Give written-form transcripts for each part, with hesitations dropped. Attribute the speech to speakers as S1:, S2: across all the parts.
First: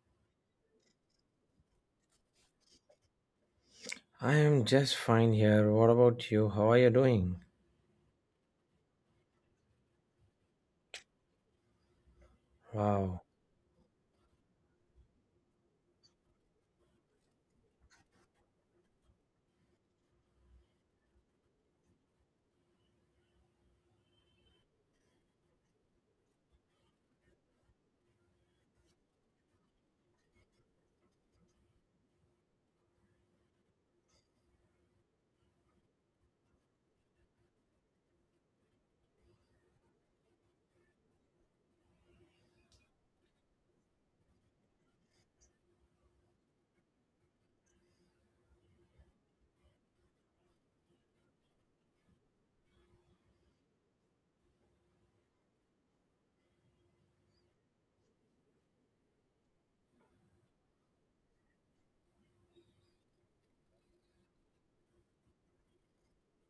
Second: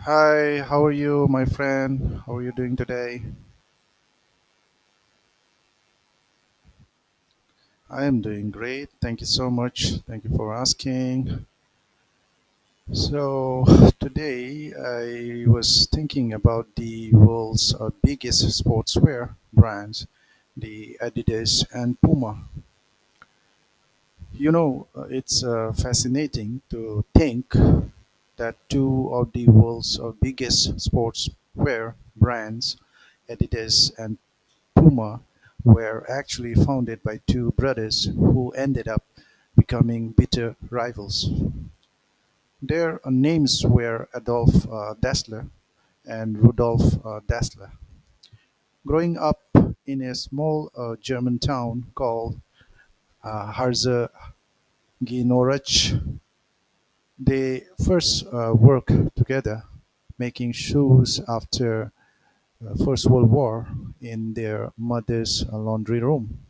S1: Hi, how are you, my friend? How are you doing today?
S2: I am just fine here. What about you? How are you doing?
S1: I am doing great. Thank you so much. Thank you for asking.
S2: Wow.
S1: So, today I was thinking about the world's biggest sportswear brands, the Adidas and Puma. You know, it's Fascinating to think that two of the world's biggest sportswear brands, Adidas and Puma, were actually founded by two brothers who ended up becoming bitter rivals. Their names were Adolf Dassler and Rudolf Dassler. Growing up in a small German town called Harzer. They first worked together making shoes after First World War in their mother's laundry room.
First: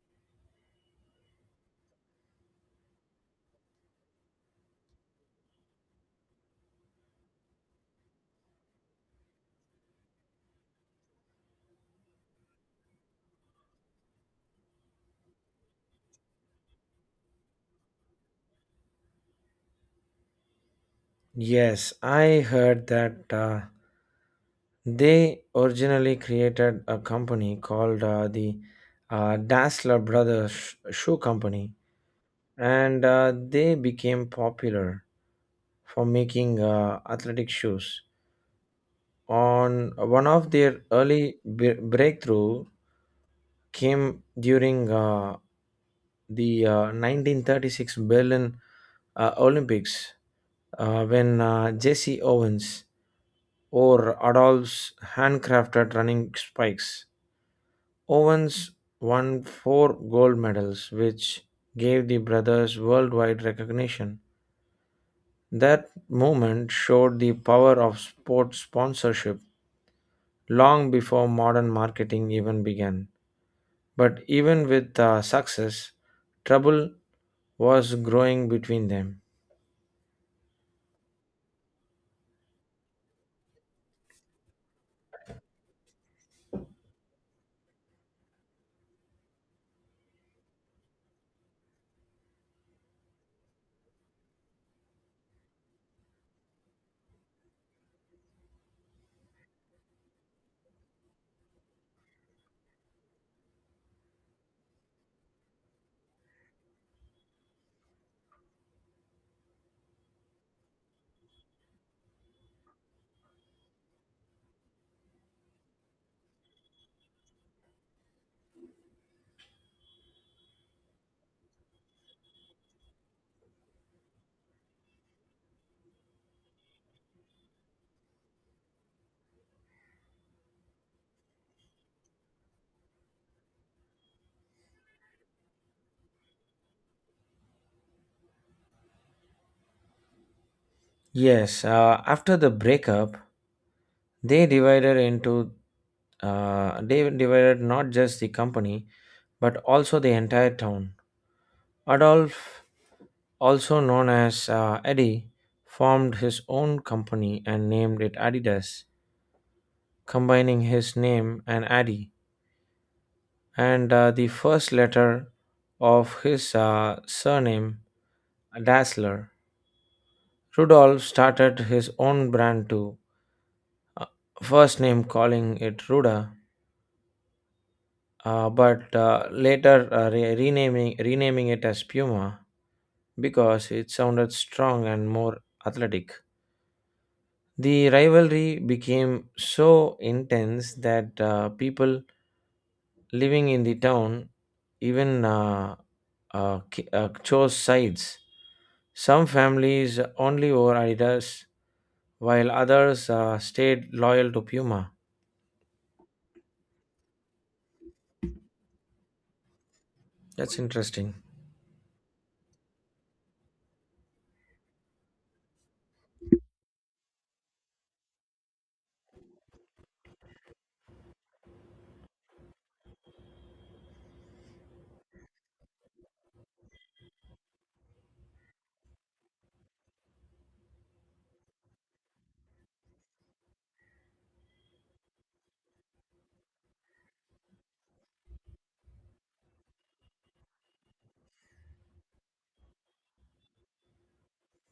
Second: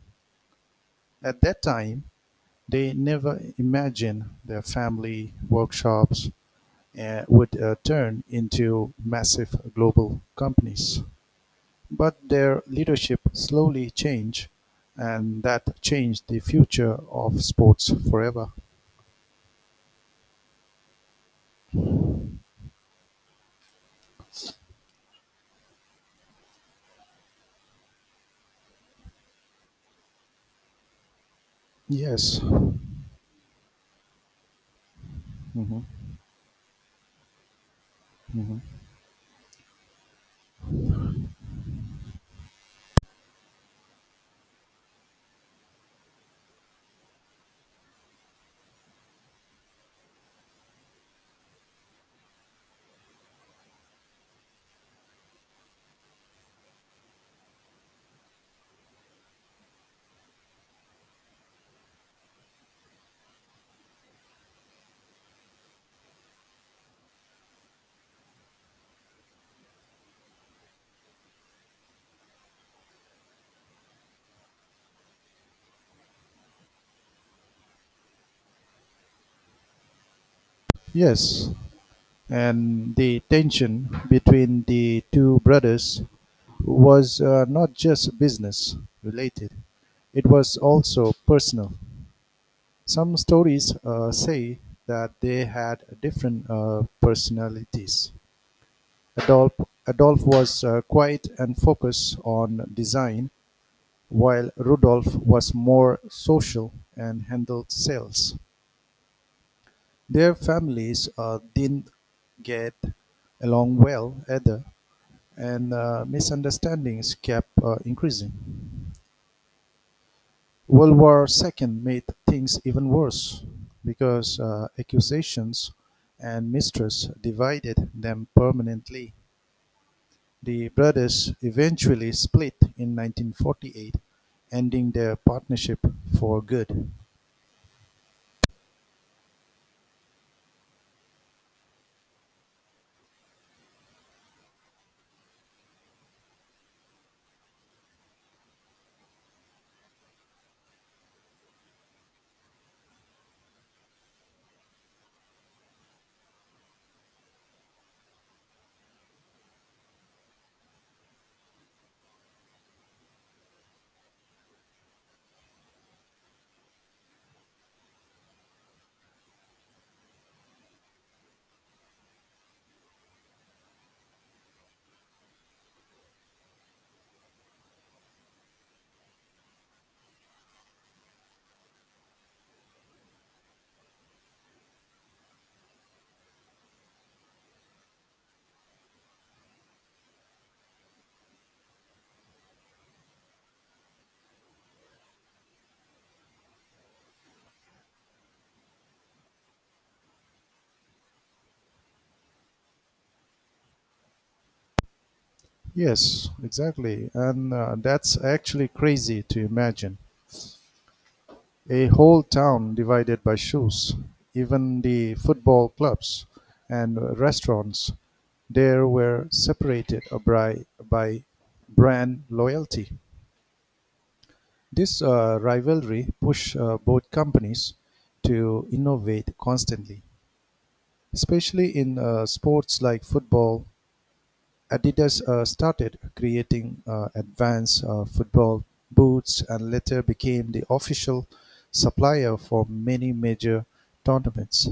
S1: At that time, they never imagined their family workshops would turn into massive global companies. But their leadership slowly changed, and that changed the future of sports forever.
S2: Yes, I heard that they originally created a company called the Dassler Brothers Shoe Company,
S1: Yes.
S2: and they became popular
S1: Mhm.
S2: for making athletic shoes.
S1: Mhm.
S2: On one of their early breakthrough came during the 1936 Berlin Olympics when Jesse Owens or Adolph's handcrafted running spikes. Owens won 4 gold medals, which gave the brothers worldwide recognition. That moment showed the power of sports sponsorship long before modern marketing even began. But even with success, trouble was growing between them.
S1: Yes. And the tension between the two brothers was not just business related, it was also personal. Some stories say that they had different personalities. Adolf, Adolf was quiet and focused on design, while Rudolf was more social and handled sales. Their families didn't get along well either, and misunderstandings kept increasing. World War II made things even worse because accusations and mistrust divided them permanently. The brothers eventually split in 1948, ending their partnership for good.
S2: Yes, after the breakup, they divided into they divided not just the company but also the entire town. Adolf, also known as Eddie, formed his own company and named it Adidas, combining his name and Adi and the first letter of his surname, Dassler. Rudolf started his own brand too, uh, first name calling it Ruda, but later renaming it as Puma because it sounded strong and more athletic. The rivalry became so intense that people living in the town even chose sides. Some families only wore Adidas, while others stayed loyal to Puma.
S1: Yes, exactly. And that's actually crazy to imagine.
S2: That's interesting.
S1: A whole town divided by shoes, even the football clubs and restaurants there were separated by brand loyalty. This rivalry pushed both companies to innovate constantly, especially in sports like football. Adidas started creating advanced football boots and later became the official supplier for many major tournaments.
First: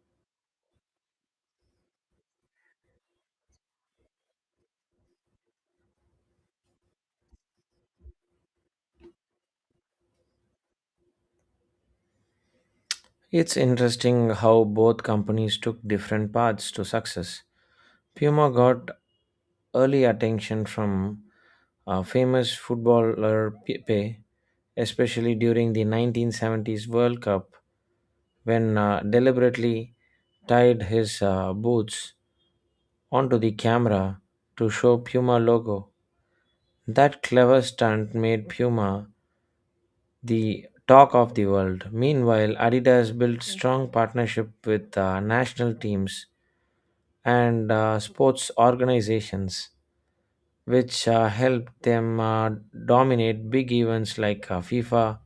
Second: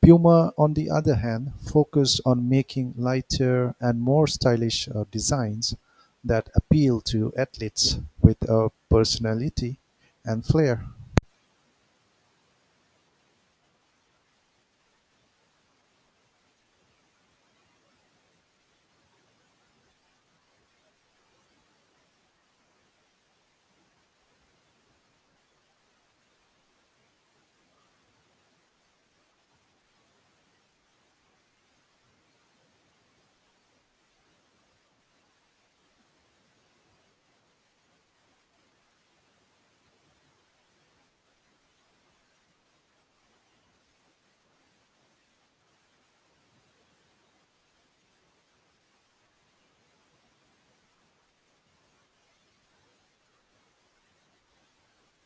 S1: Puma, on the other hand, focused on making lighter and more stylish designs that appeal to athletes with a personality and flair.
S2: It's interesting how both companies took different paths to success. Puma got early attention from famous footballer Pepe, especially during the 1970s World Cup when deliberately tied his boots onto the camera to show Puma logo. That clever stunt made Puma the talk of the world. Meanwhile, Adidas built strong partnership with national teams and sports organizations, which helped them dominate big events like FIFA,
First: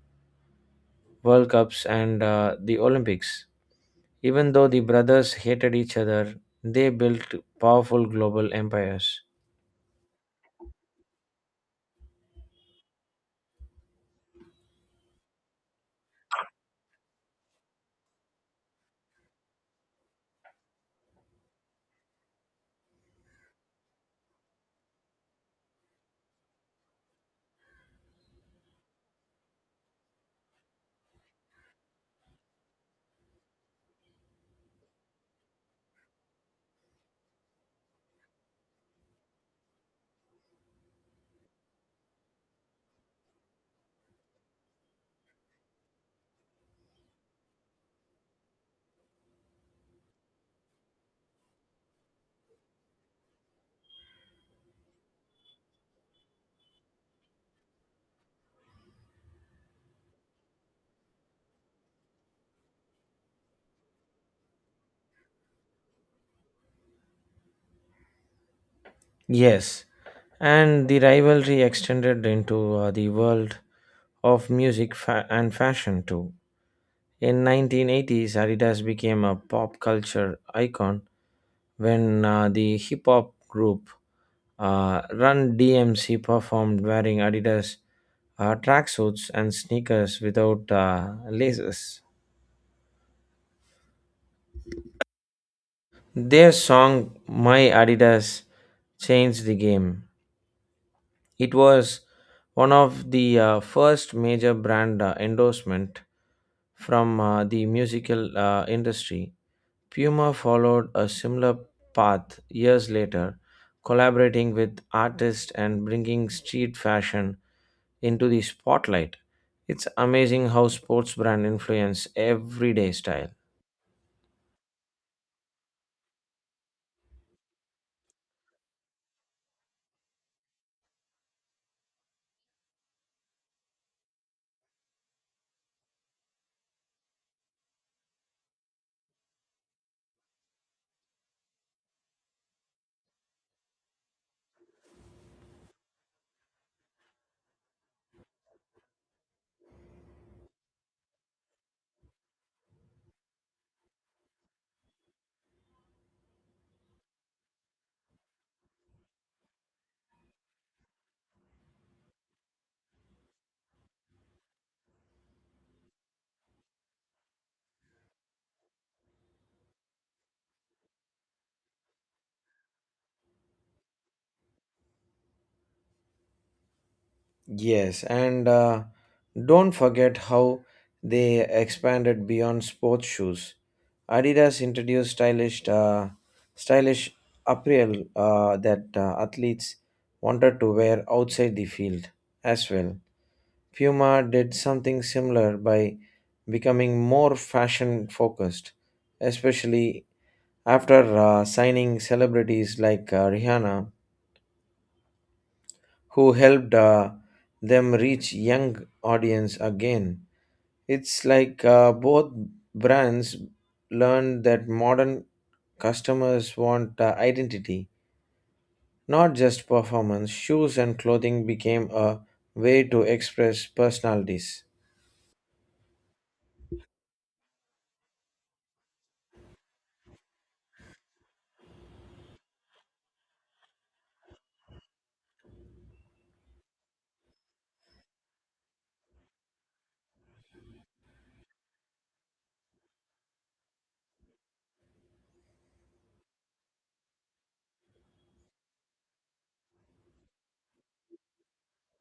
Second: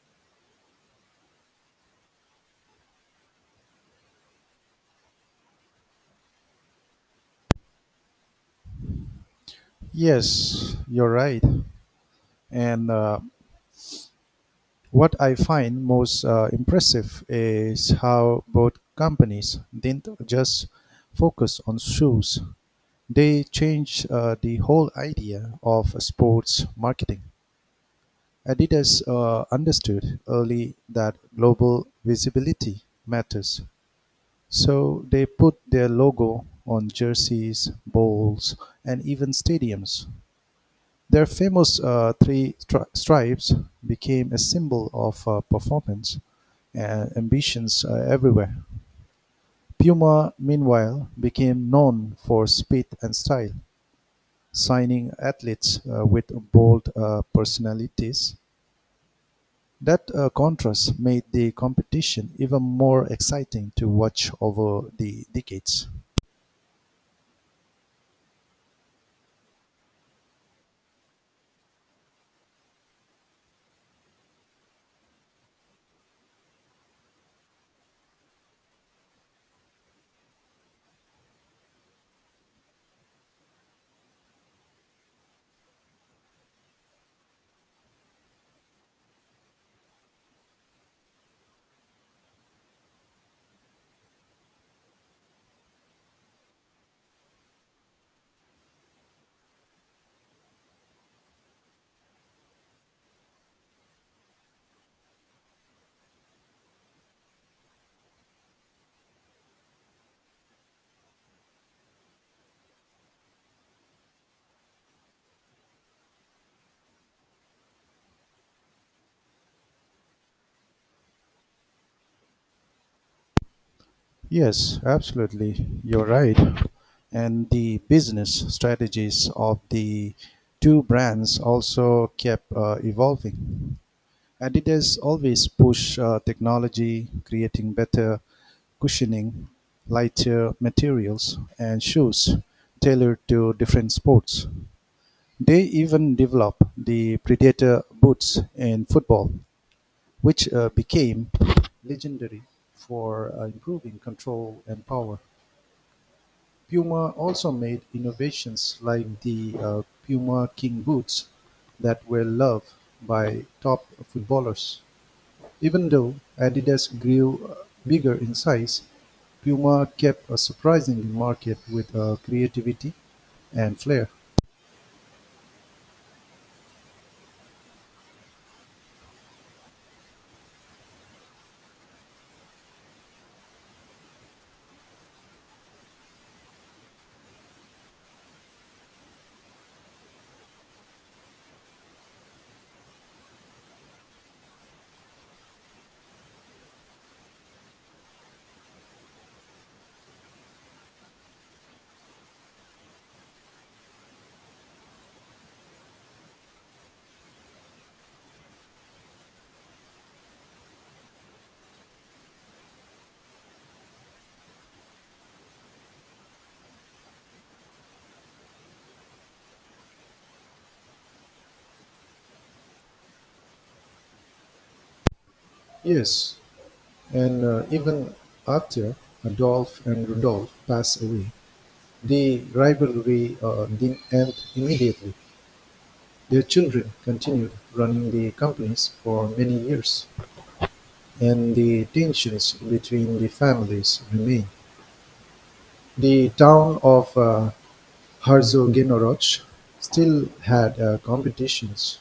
S2: World Cups, and the Olympics. Even though the brothers hated each other, they built powerful global empires.
S1: Yes, you're right. And what I find most impressive is how both companies didn't just focus on shoes, they changed the whole idea of sports marketing. Adidas understood early that global visibility matters, so they put their logo on jerseys, bowls, and even stadiums. Their famous stripes became a symbol of performance and ambitions everywhere. Puma, meanwhile, became known for speed and style, signing athletes with bold personalities. That contrast made the competition even more exciting to watch over the decades.
S2: Yes, and the rivalry extended into the world of music and fashion too. In 1980s, Adidas became a pop culture icon when the hip hop group Run DMC performed wearing Adidas tracksuits and sneakers without laces. Their song My Adidas changed the game. It was one of the first major brand endorsement from the musical industry. Puma followed a similar path years later, collaborating with artists and bringing street fashion into the spotlight. It's amazing how sports brand influence everyday style.
S1: Yes, absolutely. You're right. And the business strategies of the two brands also kept evolving. Adidas always push technology, creating better cushioning, lighter materials, and shoes tailored to different sports. They even developed the Predator boots in football, which became legendary for improving control and power. Puma also made innovations like the Puma King boots that were loved by top footballers. Even though Adidas grew bigger in size, Puma kept a surprising market with creativity and flair.
S2: Yes, and don't forget how they expanded beyond sports shoes. Adidas introduced stylish apparel that athletes wanted to wear outside the field as well. Puma did something similar by becoming more fashion focused, especially after signing celebrities like Rihanna who helped them reach young audience again. It's like both brands learned that modern customers want identity, not just performance. Shoes and clothing became a way to express personalities.
S1: Yes, and even after Adolf and Rudolf passed away, the rivalry didn't end immediately. Their children continued running the companies for many years, and the tensions between the families remain. The town of Herzogenaurach still had competitions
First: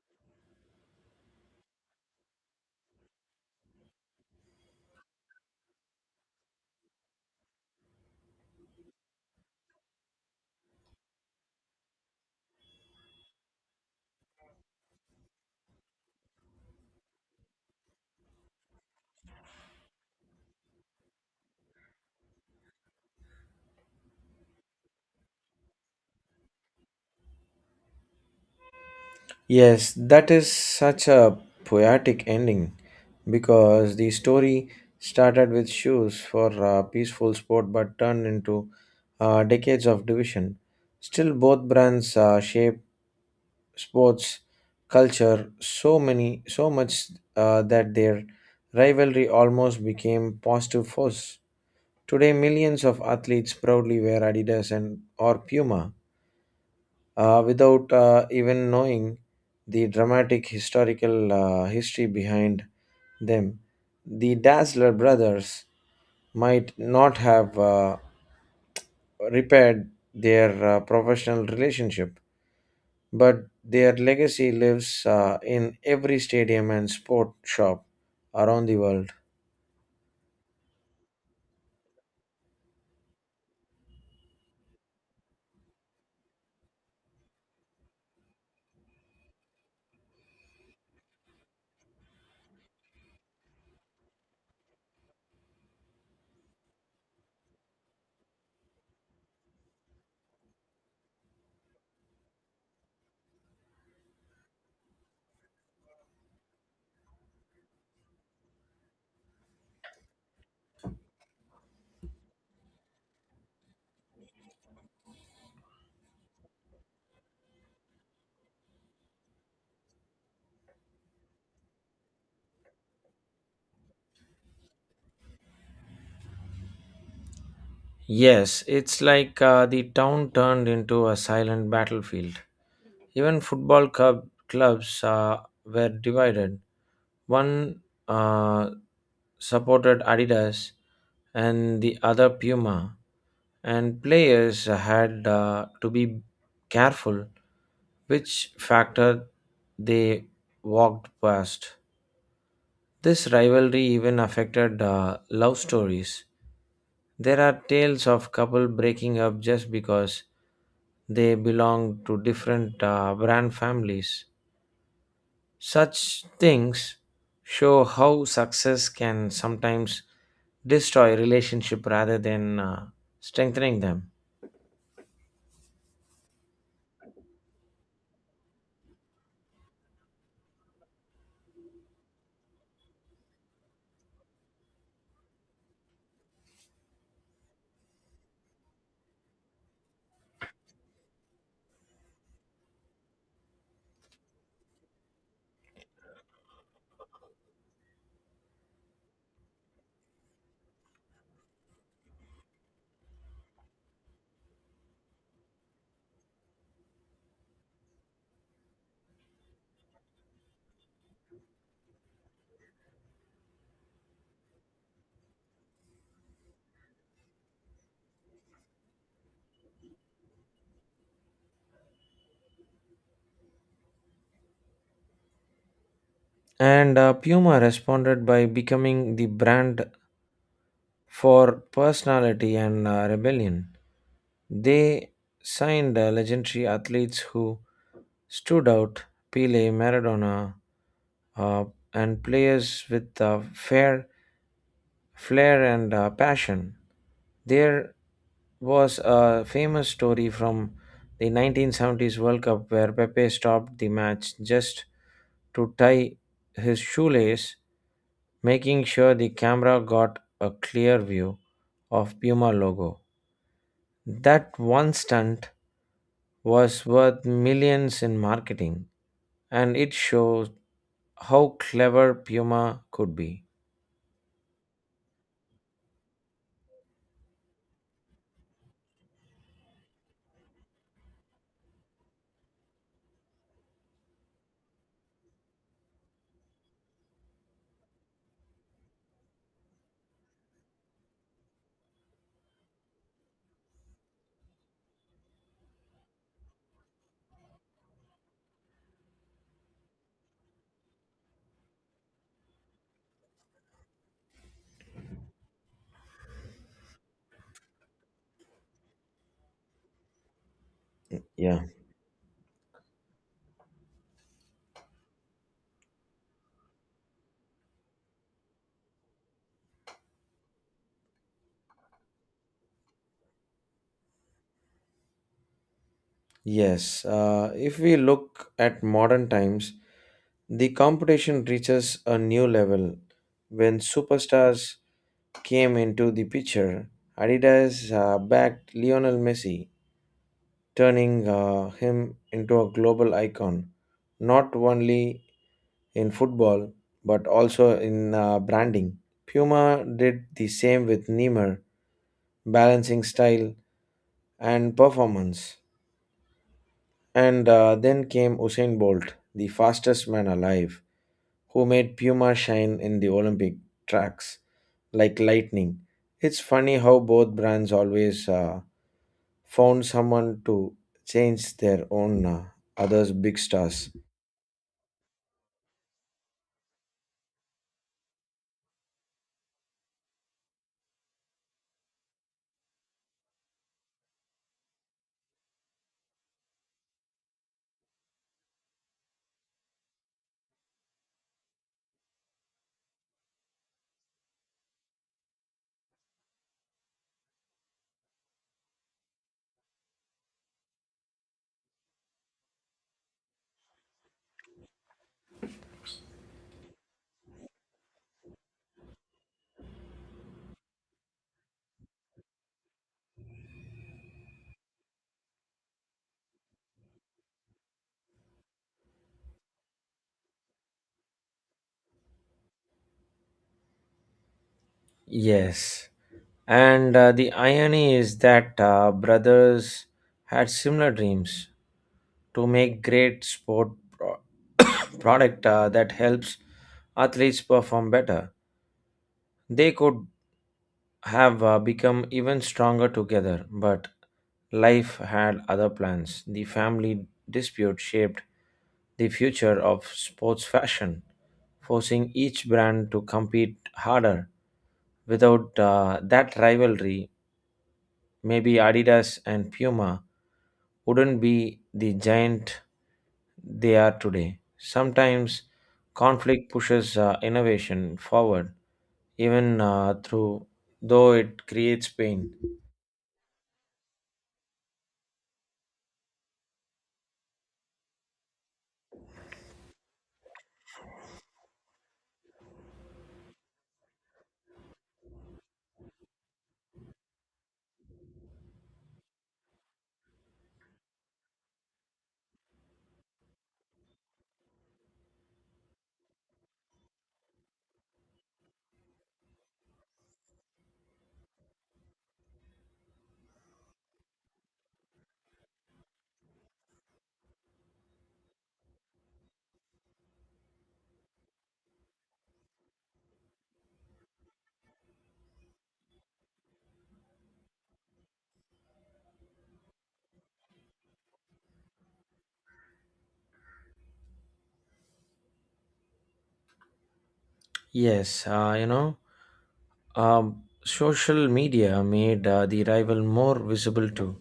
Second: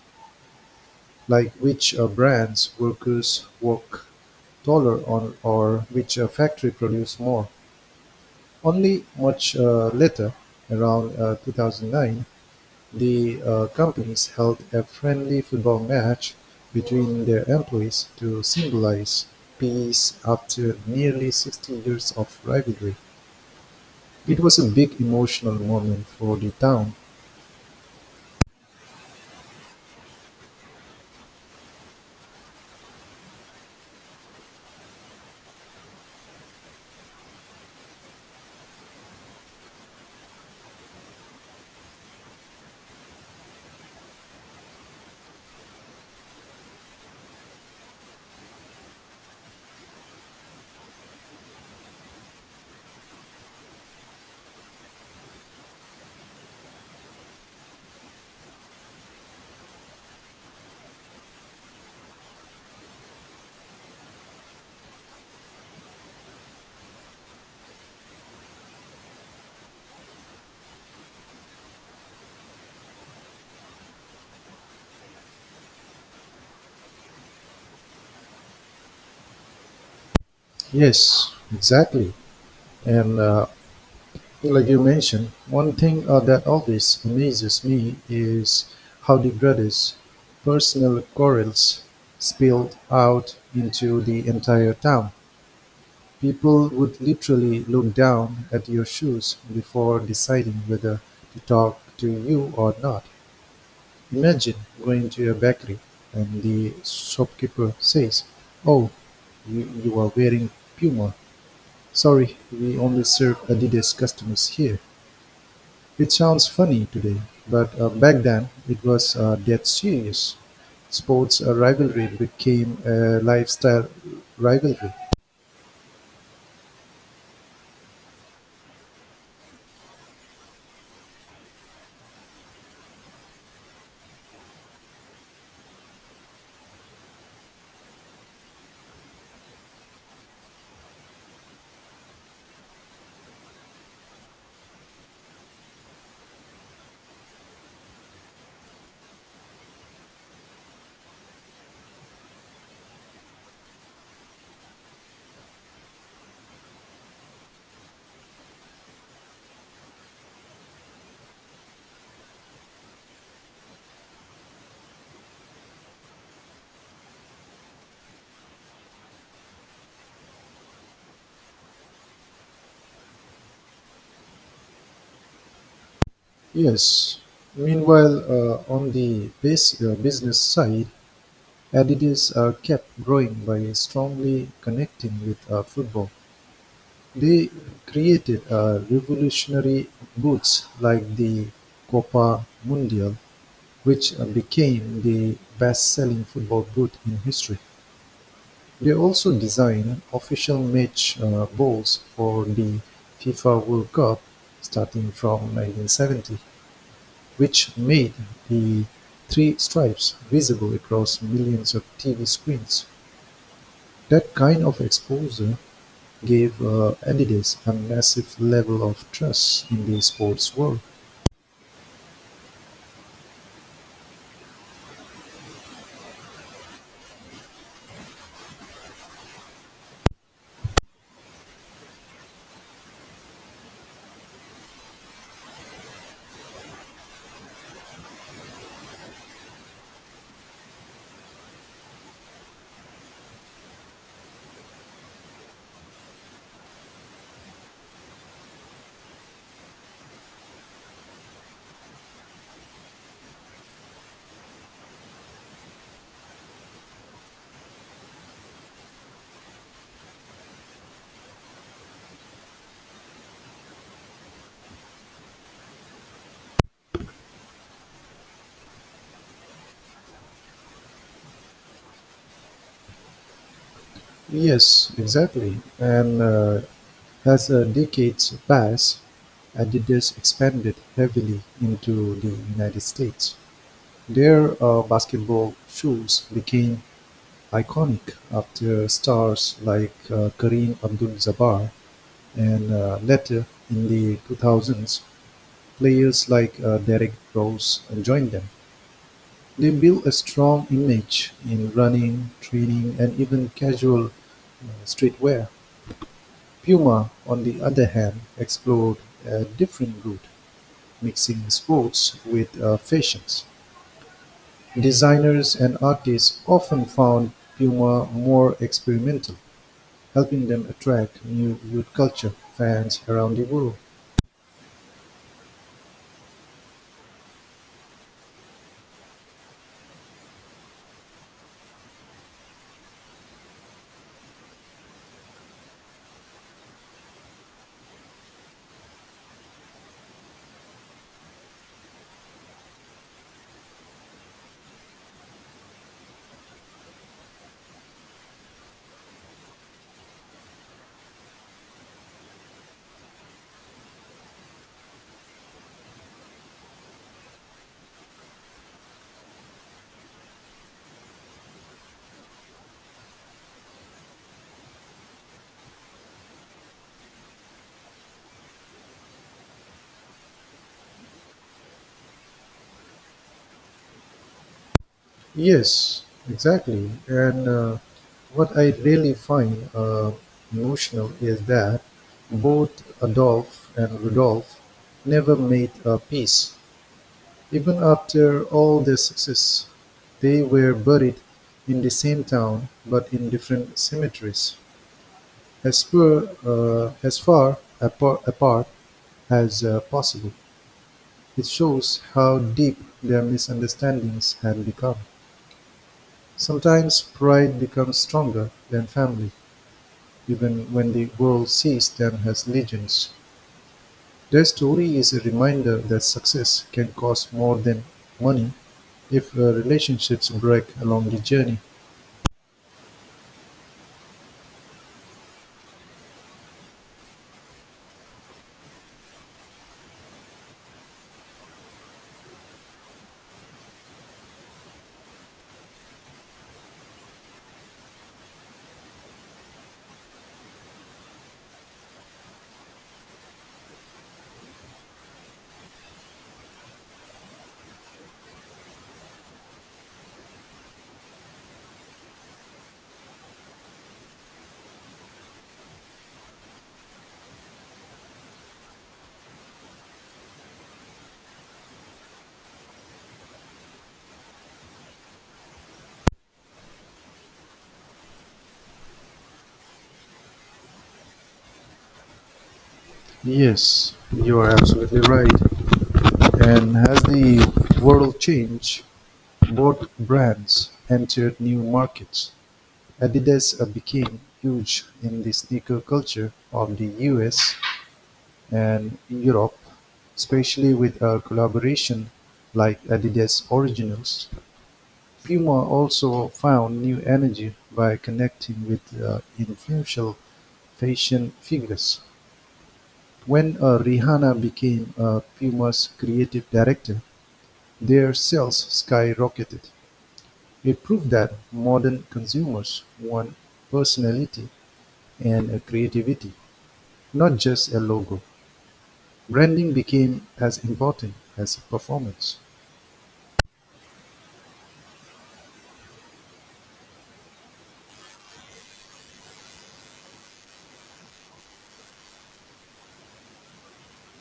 S1: like which brands workers work taller on or which factory produced more. Only much later, around 2009, the companies held a friendly football match between their employees to symbolize peace after nearly 60 years of rivalry. It was a big emotional moment for the town.
S2: Yes, that is such a poetic ending because the story started with shoes for a peaceful sport but turned into decades of division. Still, both brands shape sports culture so much that their rivalry almost became positive force. Today, millions of athletes proudly wear Adidas and or Puma without even knowing the dramatic historical history behind them. The Dazzler brothers might not have repaired their professional relationship, but their legacy lives in every stadium and sport shop around the world.
S1: Yes, exactly. And like you mentioned, one thing that always amazes me is how the brothers' personal quarrels spilled out into the entire town. People would literally look down at your shoes before deciding whether to talk to you or not. Imagine going to a bakery and the shopkeeper says, "Oh, you are wearing Puma. Sorry, we only serve Adidas customers here." It sounds funny today, but back then it was dead serious. Sports rivalry became a lifestyle rivalry.
S2: Yes, it's like the town turned into a silent battlefield. Even clubs were divided. One uh, supported Adidas and the other Puma, and players had to be careful which factor they walked past. This rivalry even affected love stories. There are tales of couple breaking up just because they belong to different brand families. Such things show how success can sometimes destroy relationship rather than strengthening them.
S1: Yes. Meanwhile, on the business side, Adidas kept growing by strongly connecting with football. They created revolutionary boots like the Copa Mundial, which became the best-selling football boot in history. They also designed official match balls for the FIFA World Cup starting from 1970, which made the three stripes visible across millions of TV screens. That kind of exposure gave Adidas a massive level of trust in the sports world.
S2: And Puma responded by becoming the brand for personality and rebellion. They signed legendary athletes who stood out Pele, Maradona, uh and players with fair flair and passion. There was a famous story from the 1970s World Cup where Pepe stopped the match just to tie his shoelace, making sure the camera got a clear view of Puma logo. That one stunt was worth millions in marketing, and it shows how clever Puma could be.
S1: Yes, exactly. And as decades passed, Adidas expanded heavily into the United States. Their basketball shoes became iconic after stars like Kareem Abdul-Jabbar. And later in the 2000s, players like Derek Rose joined them. They built a strong image in running, training, and even casual streetwear. Puma, on the other hand, explored a different route, mixing
S2: Yeah.
S1: sports with fashions. Designers and artists often found Puma more experimental, helping them attract new youth culture fans around the world.
S2: Yes. If we look at modern times, the competition reaches a new level. When superstars came into the picture, Adidas backed Lionel Messi, turning him into a global icon, not only in football but also in branding. Puma did the same with Neymar, balancing style and performance. And then came Usain Bolt, the fastest man alive, who made Puma shine in the Olympic tracks like lightning. It's funny how both brands always found someone to change their own others big stars
S1: Yes, exactly. And what I really find emotional is that both Adolf and Rudolf never made a peace. Even after all their success, they were buried in the same town but in different cemeteries, as far apart as possible. It shows how deep their misunderstandings had become. Sometimes pride becomes stronger than family, even when the world sees them as legends. Their story is a reminder that success can cost more than money if relationships break along the journey.
S2: yes and the irony is that brothers had similar dreams to make great sport pro- product that helps athletes perform better they could have become even stronger together, but life had other plans. The family dispute shaped the future of sports fashion, forcing each brand to compete harder. Without that rivalry, maybe Adidas and Puma wouldn't be the giant they are today. Sometimes conflict pushes innovation forward even through though it creates pain.
S1: Yes, you are absolutely right. And as the world changed, both brands entered new markets. Adidas became huge in the sneaker culture of the US and Europe, especially with a collaboration like Adidas Originals. Puma also found new energy by connecting with influential fashion figures. When Rihanna became Puma's creative director, their sales skyrocketed. It proved that modern consumers want personality and creativity, not just a logo. Branding became as important as performance.
S2: Yes, you know, social media made the rival more visible too.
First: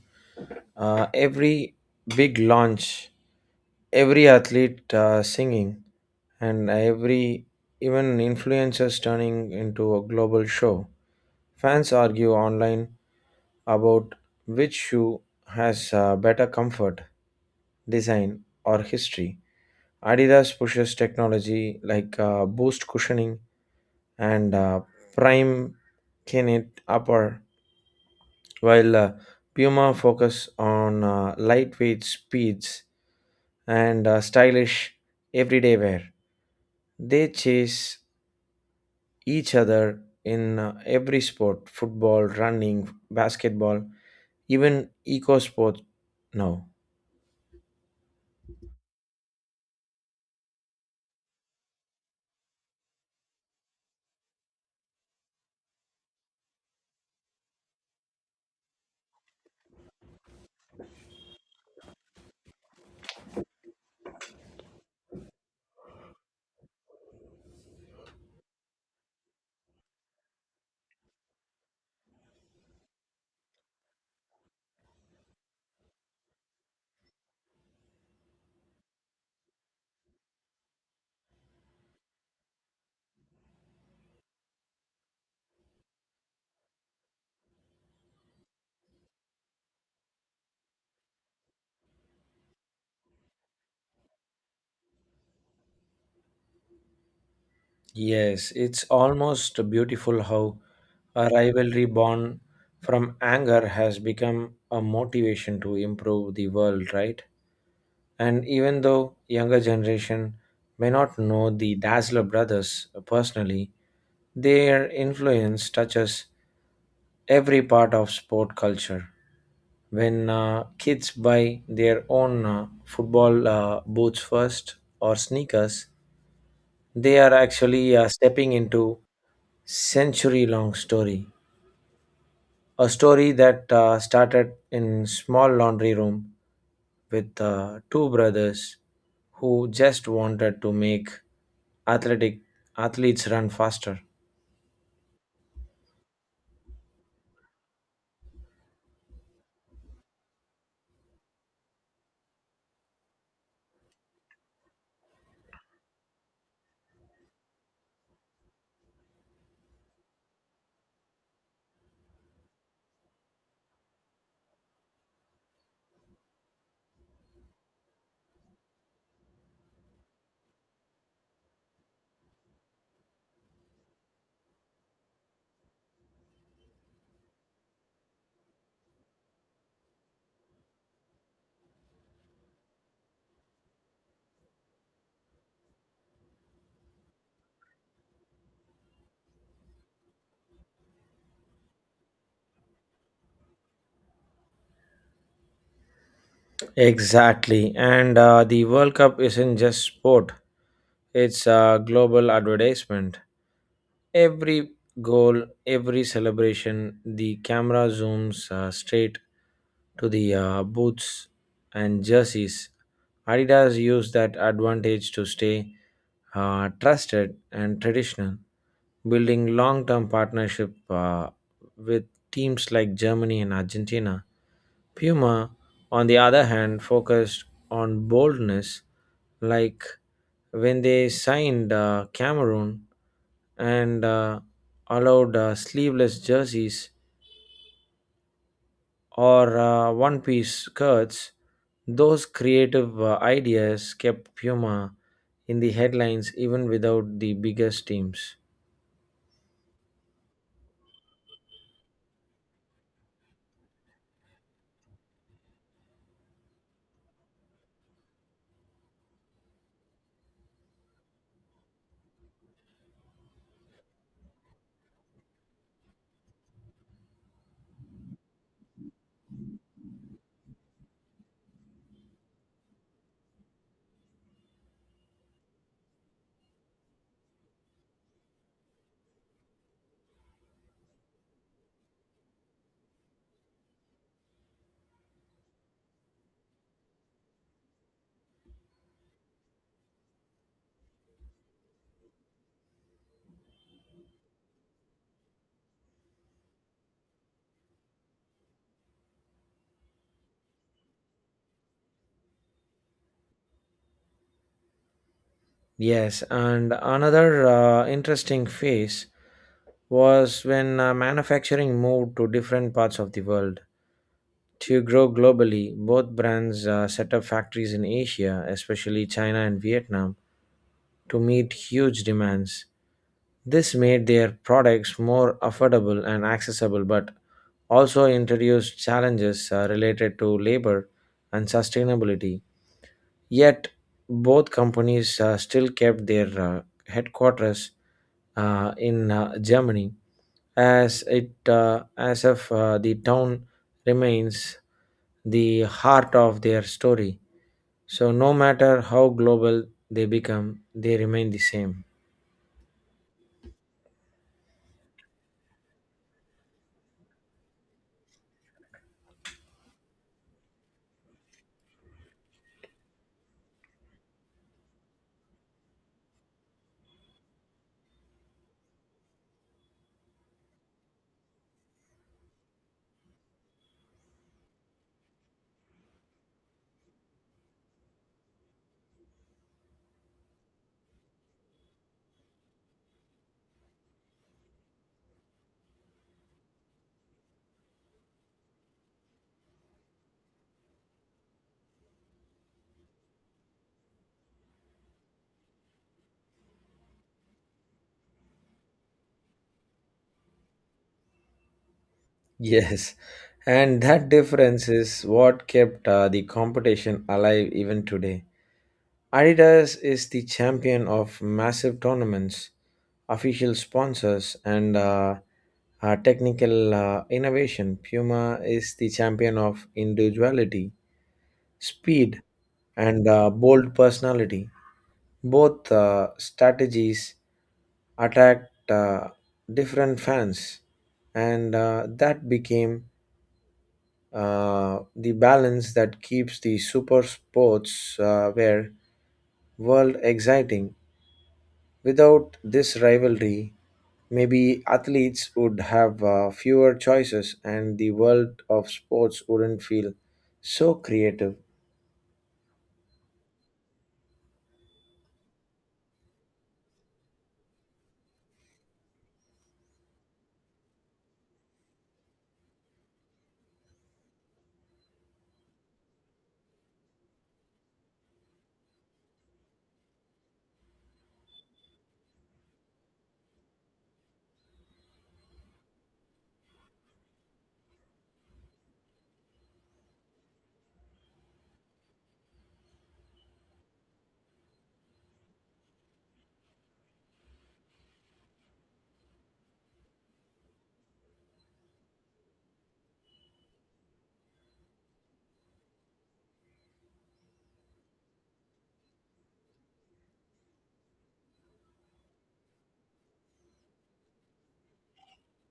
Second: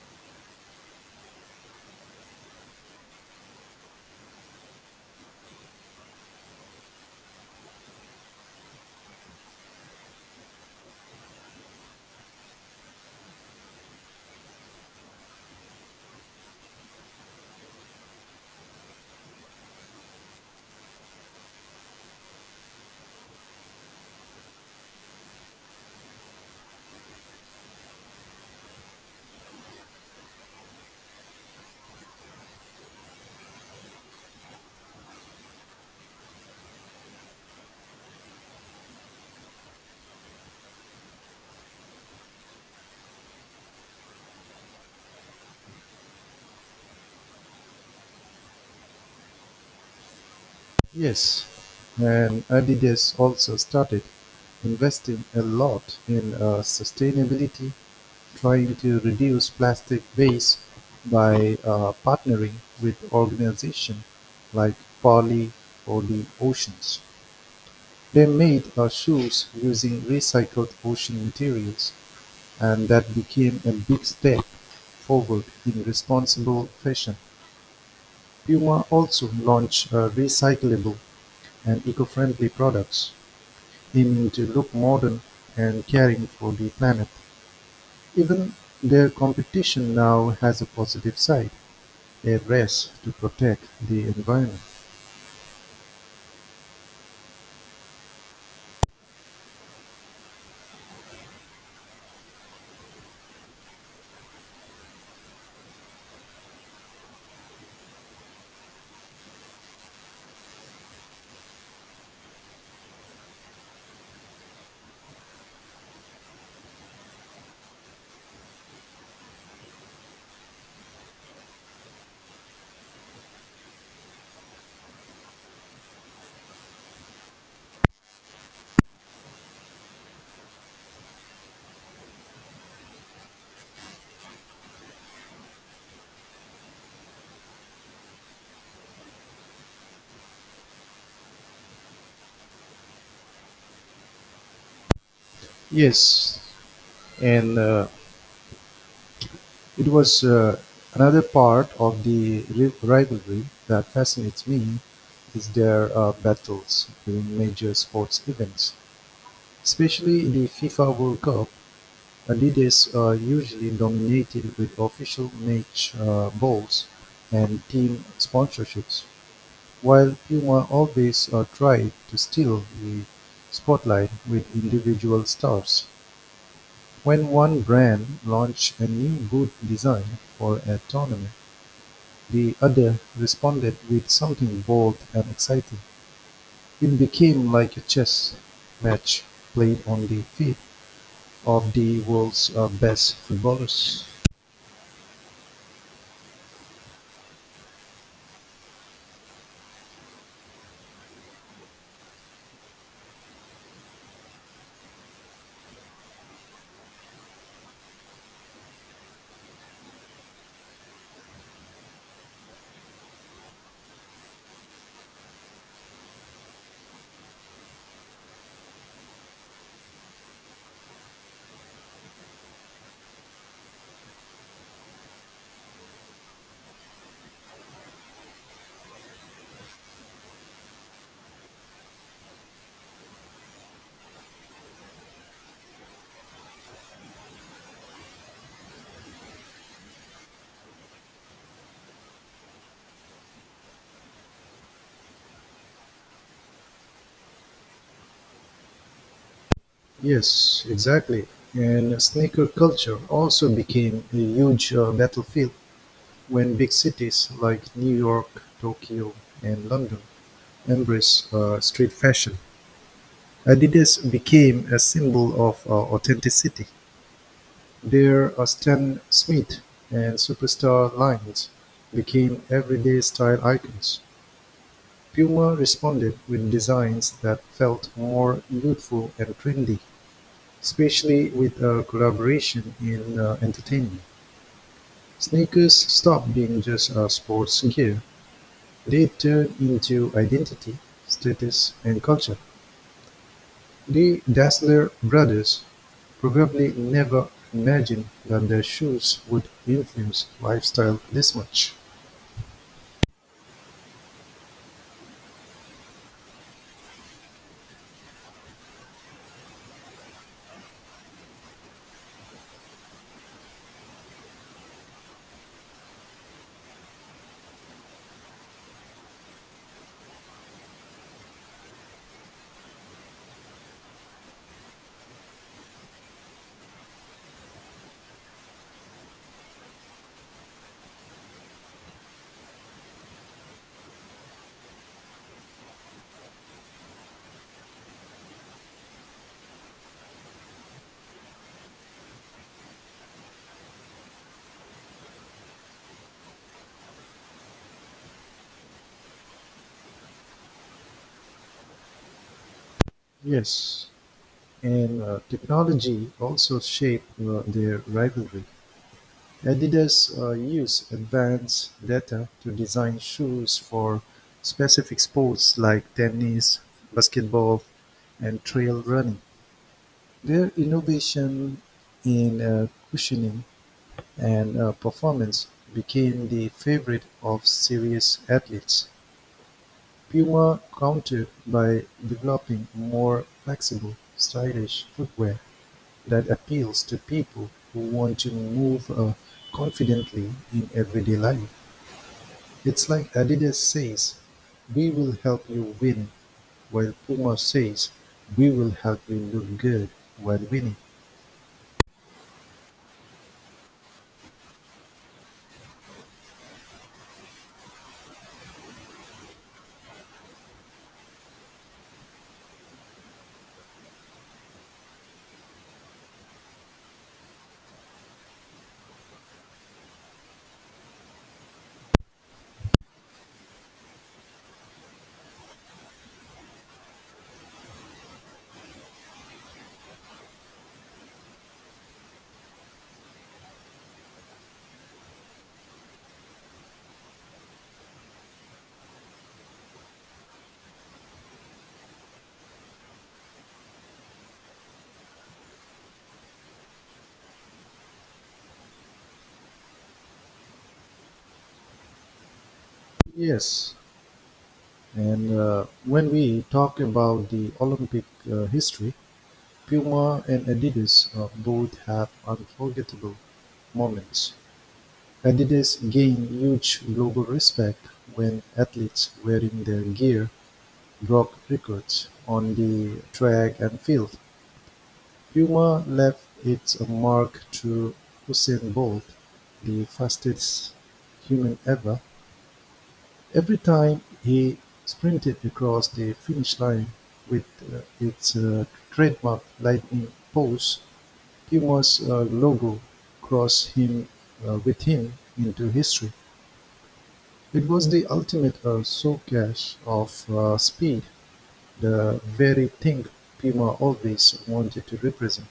S2: Every big launch, every athlete singing, and every even influencers turning into a global show. Fans argue online about which shoe has better comfort, design, or history Adidas pushes technology like boost cushioning and prime Kinet upper, while Puma focus on lightweight speeds and stylish everyday wear. They chase each other in every sport football, running, basketball, even eco sports now.
S1: Yes, and Adidas also started investing a lot in sustainability, trying to reduce plastic waste by partnering with organizations like Poly or the Oceans. They made shoes using recycled ocean materials, and that became a big step forward in responsible fashion. Puma also launched recyclable and eco-friendly products, aiming to look modern and caring for the planet. Even their competition now has a positive side, a race to protect the environment.
S2: Yes, it's almost beautiful how a rivalry born from anger has become a motivation to improve the world, right? And even though younger generation may not know the Dazzler brothers personally, their influence touches every part of sport culture. When kids buy their own football boots first or sneakers, they are actually stepping into century long story. A story that started in small laundry room with two brothers who just wanted to make athletic athletes run faster.
S1: Yes, and it was another part of the rivalry that fascinates me is their battles during major sports events, especially in the FIFA World Cup. Leaders are usually dominated with official match balls and team sponsorships, while Puma always tried to steal the spotlight with individual stars. When one brand launched a new boot design for a tournament, the other responded with something bold and exciting. It became like a chess match played on the feet of the world's best footballers.
S2: Exactly. And the World Cup isn't just sport, it's a global advertisement. Every goal, every celebration, the camera zooms straight to the boots and jerseys. Adidas used that advantage to stay trusted and traditional, building long term partnership with teams like Germany and Argentina. Puma, on the other hand, focused on boldness, like when they signed Cameroon and allowed sleeveless jerseys or one piece skirts. Those creative ideas kept Puma in the headlines even without the biggest teams.
S1: Yes, exactly. And sneaker culture also became a huge battlefield when big cities like New York, Tokyo, and London embraced street fashion. Adidas became a symbol of authenticity. Their Stan Smith and Superstar lines became everyday style icons. Puma responded with designs that felt more youthful and trendy. Especially with a collaboration in entertainment, sneakers stopped being just a sports gear. They turned into identity, status, and culture. The Dassler brothers probably never imagined that their shoes would influence lifestyle this much.
S2: Yes, and another interesting phase was when manufacturing moved to different parts of the world. To grow globally, both brands set up factories in Asia, especially China and Vietnam, to meet huge demands. This made their products more affordable and accessible, but also introduced challenges related to labor and sustainability. Yet, both companies still kept their headquarters in Germany, as if the town remains the heart of their story. So, no matter how global they become, they remain the same.
S1: Yes, and technology also shaped their rivalry. Adidas use advanced data to design shoes for specific sports like tennis, basketball, and trail running. Their innovation in cushioning and performance became the favorite of serious athletes. Puma countered by developing more flexible, stylish footwear that appeals to people who want to move confidently in everyday life. It's like Adidas says, "We will help you win," while Puma says, "We will help you look good while winning."
S2: Yes, and that difference is what kept the competition alive even today. Adidas is the champion of massive tournaments, official sponsors, and technical innovation. Puma is the champion of individuality, speed, and bold personality. Both strategies attacked different fans, and that became the balance that keeps the super sports where world exciting. Without this rivalry, maybe athletes would have fewer choices, and the world of sports wouldn't feel so creative.
S1: Yes, and when we talk about the Olympic history, Puma and Adidas both have unforgettable moments. Adidas gained huge global respect when athletes wearing their gear broke records on the track and field. Puma left its mark through Usain Bolt, the fastest human ever. Every time he sprinted across the finish line with its trademark lightning pose, Puma's logo crossed him with him into history. It was the ultimate showcase of speed, the very thing Puma always wanted to represent.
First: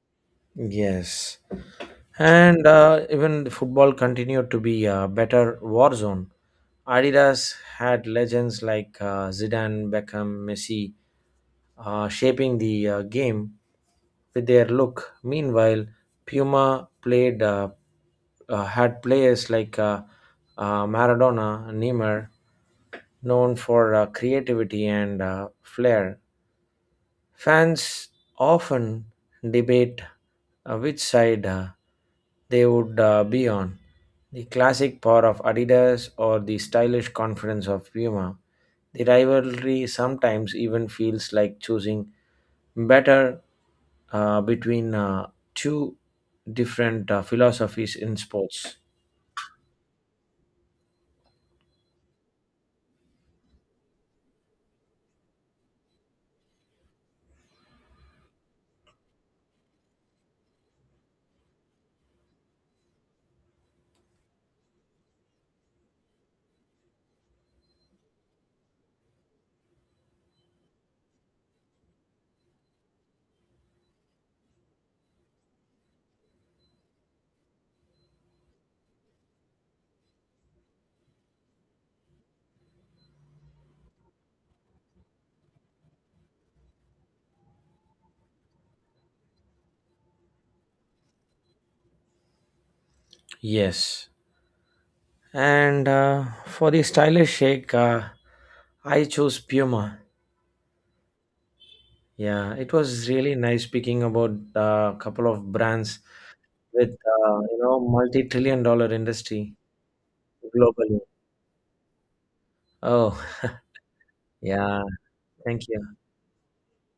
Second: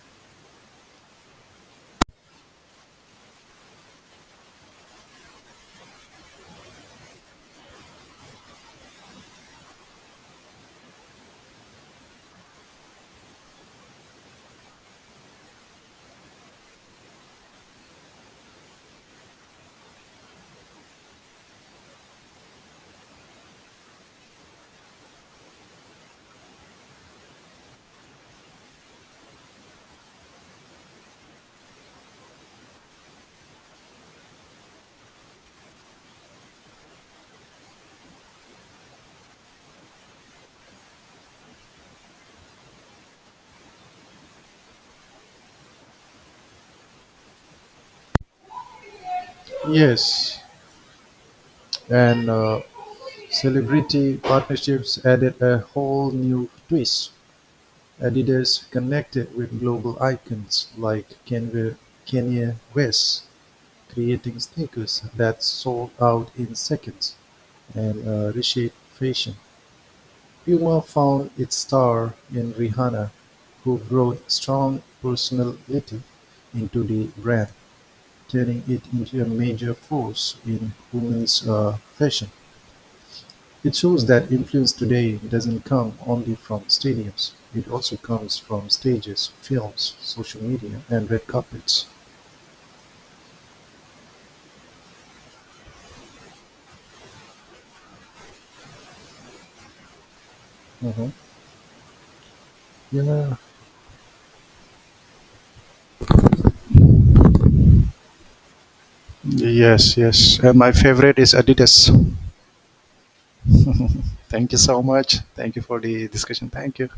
S2: Yes. And even the football continued to be a better war zone. Adidas had legends like Zidane, Beckham, Messi shaping the game with their look. Meanwhile, Puma played had players like Maradona, Neymar, known for creativity and flair. Fans often debate which side they would be on the classic power of Adidas or the stylish confidence of Puma. The rivalry sometimes even feels like choosing better between two different philosophies in sports.
S1: Yes, and celebrity partnerships added a whole new twist: Adidas connected with global icons like Kanye West, creating sneakers that sold out in seconds and reshaped fashion. Puma found its star in Rihanna, who brought strong personality into the brand, turning it into a major force in women's fashion. It shows that influence today doesn't come only from stadiums, it also comes from stages, films, social media, and red carpets.
S2: Yes. And for the stylish shake, I choose Puma.
S1: Mhm.
S2: Yeah, it was really
S1: Yeah.
S2: nice speaking about a couple of brands with you know multi-trillion-dollar industry
S1: Yes, yes. And my
S2: globally.
S1: favorite is Adidas.
S2: Oh,
S1: Thank you so
S2: yeah,
S1: much. Thank you
S2: thank
S1: for
S2: you.
S1: the discussion. Thank you.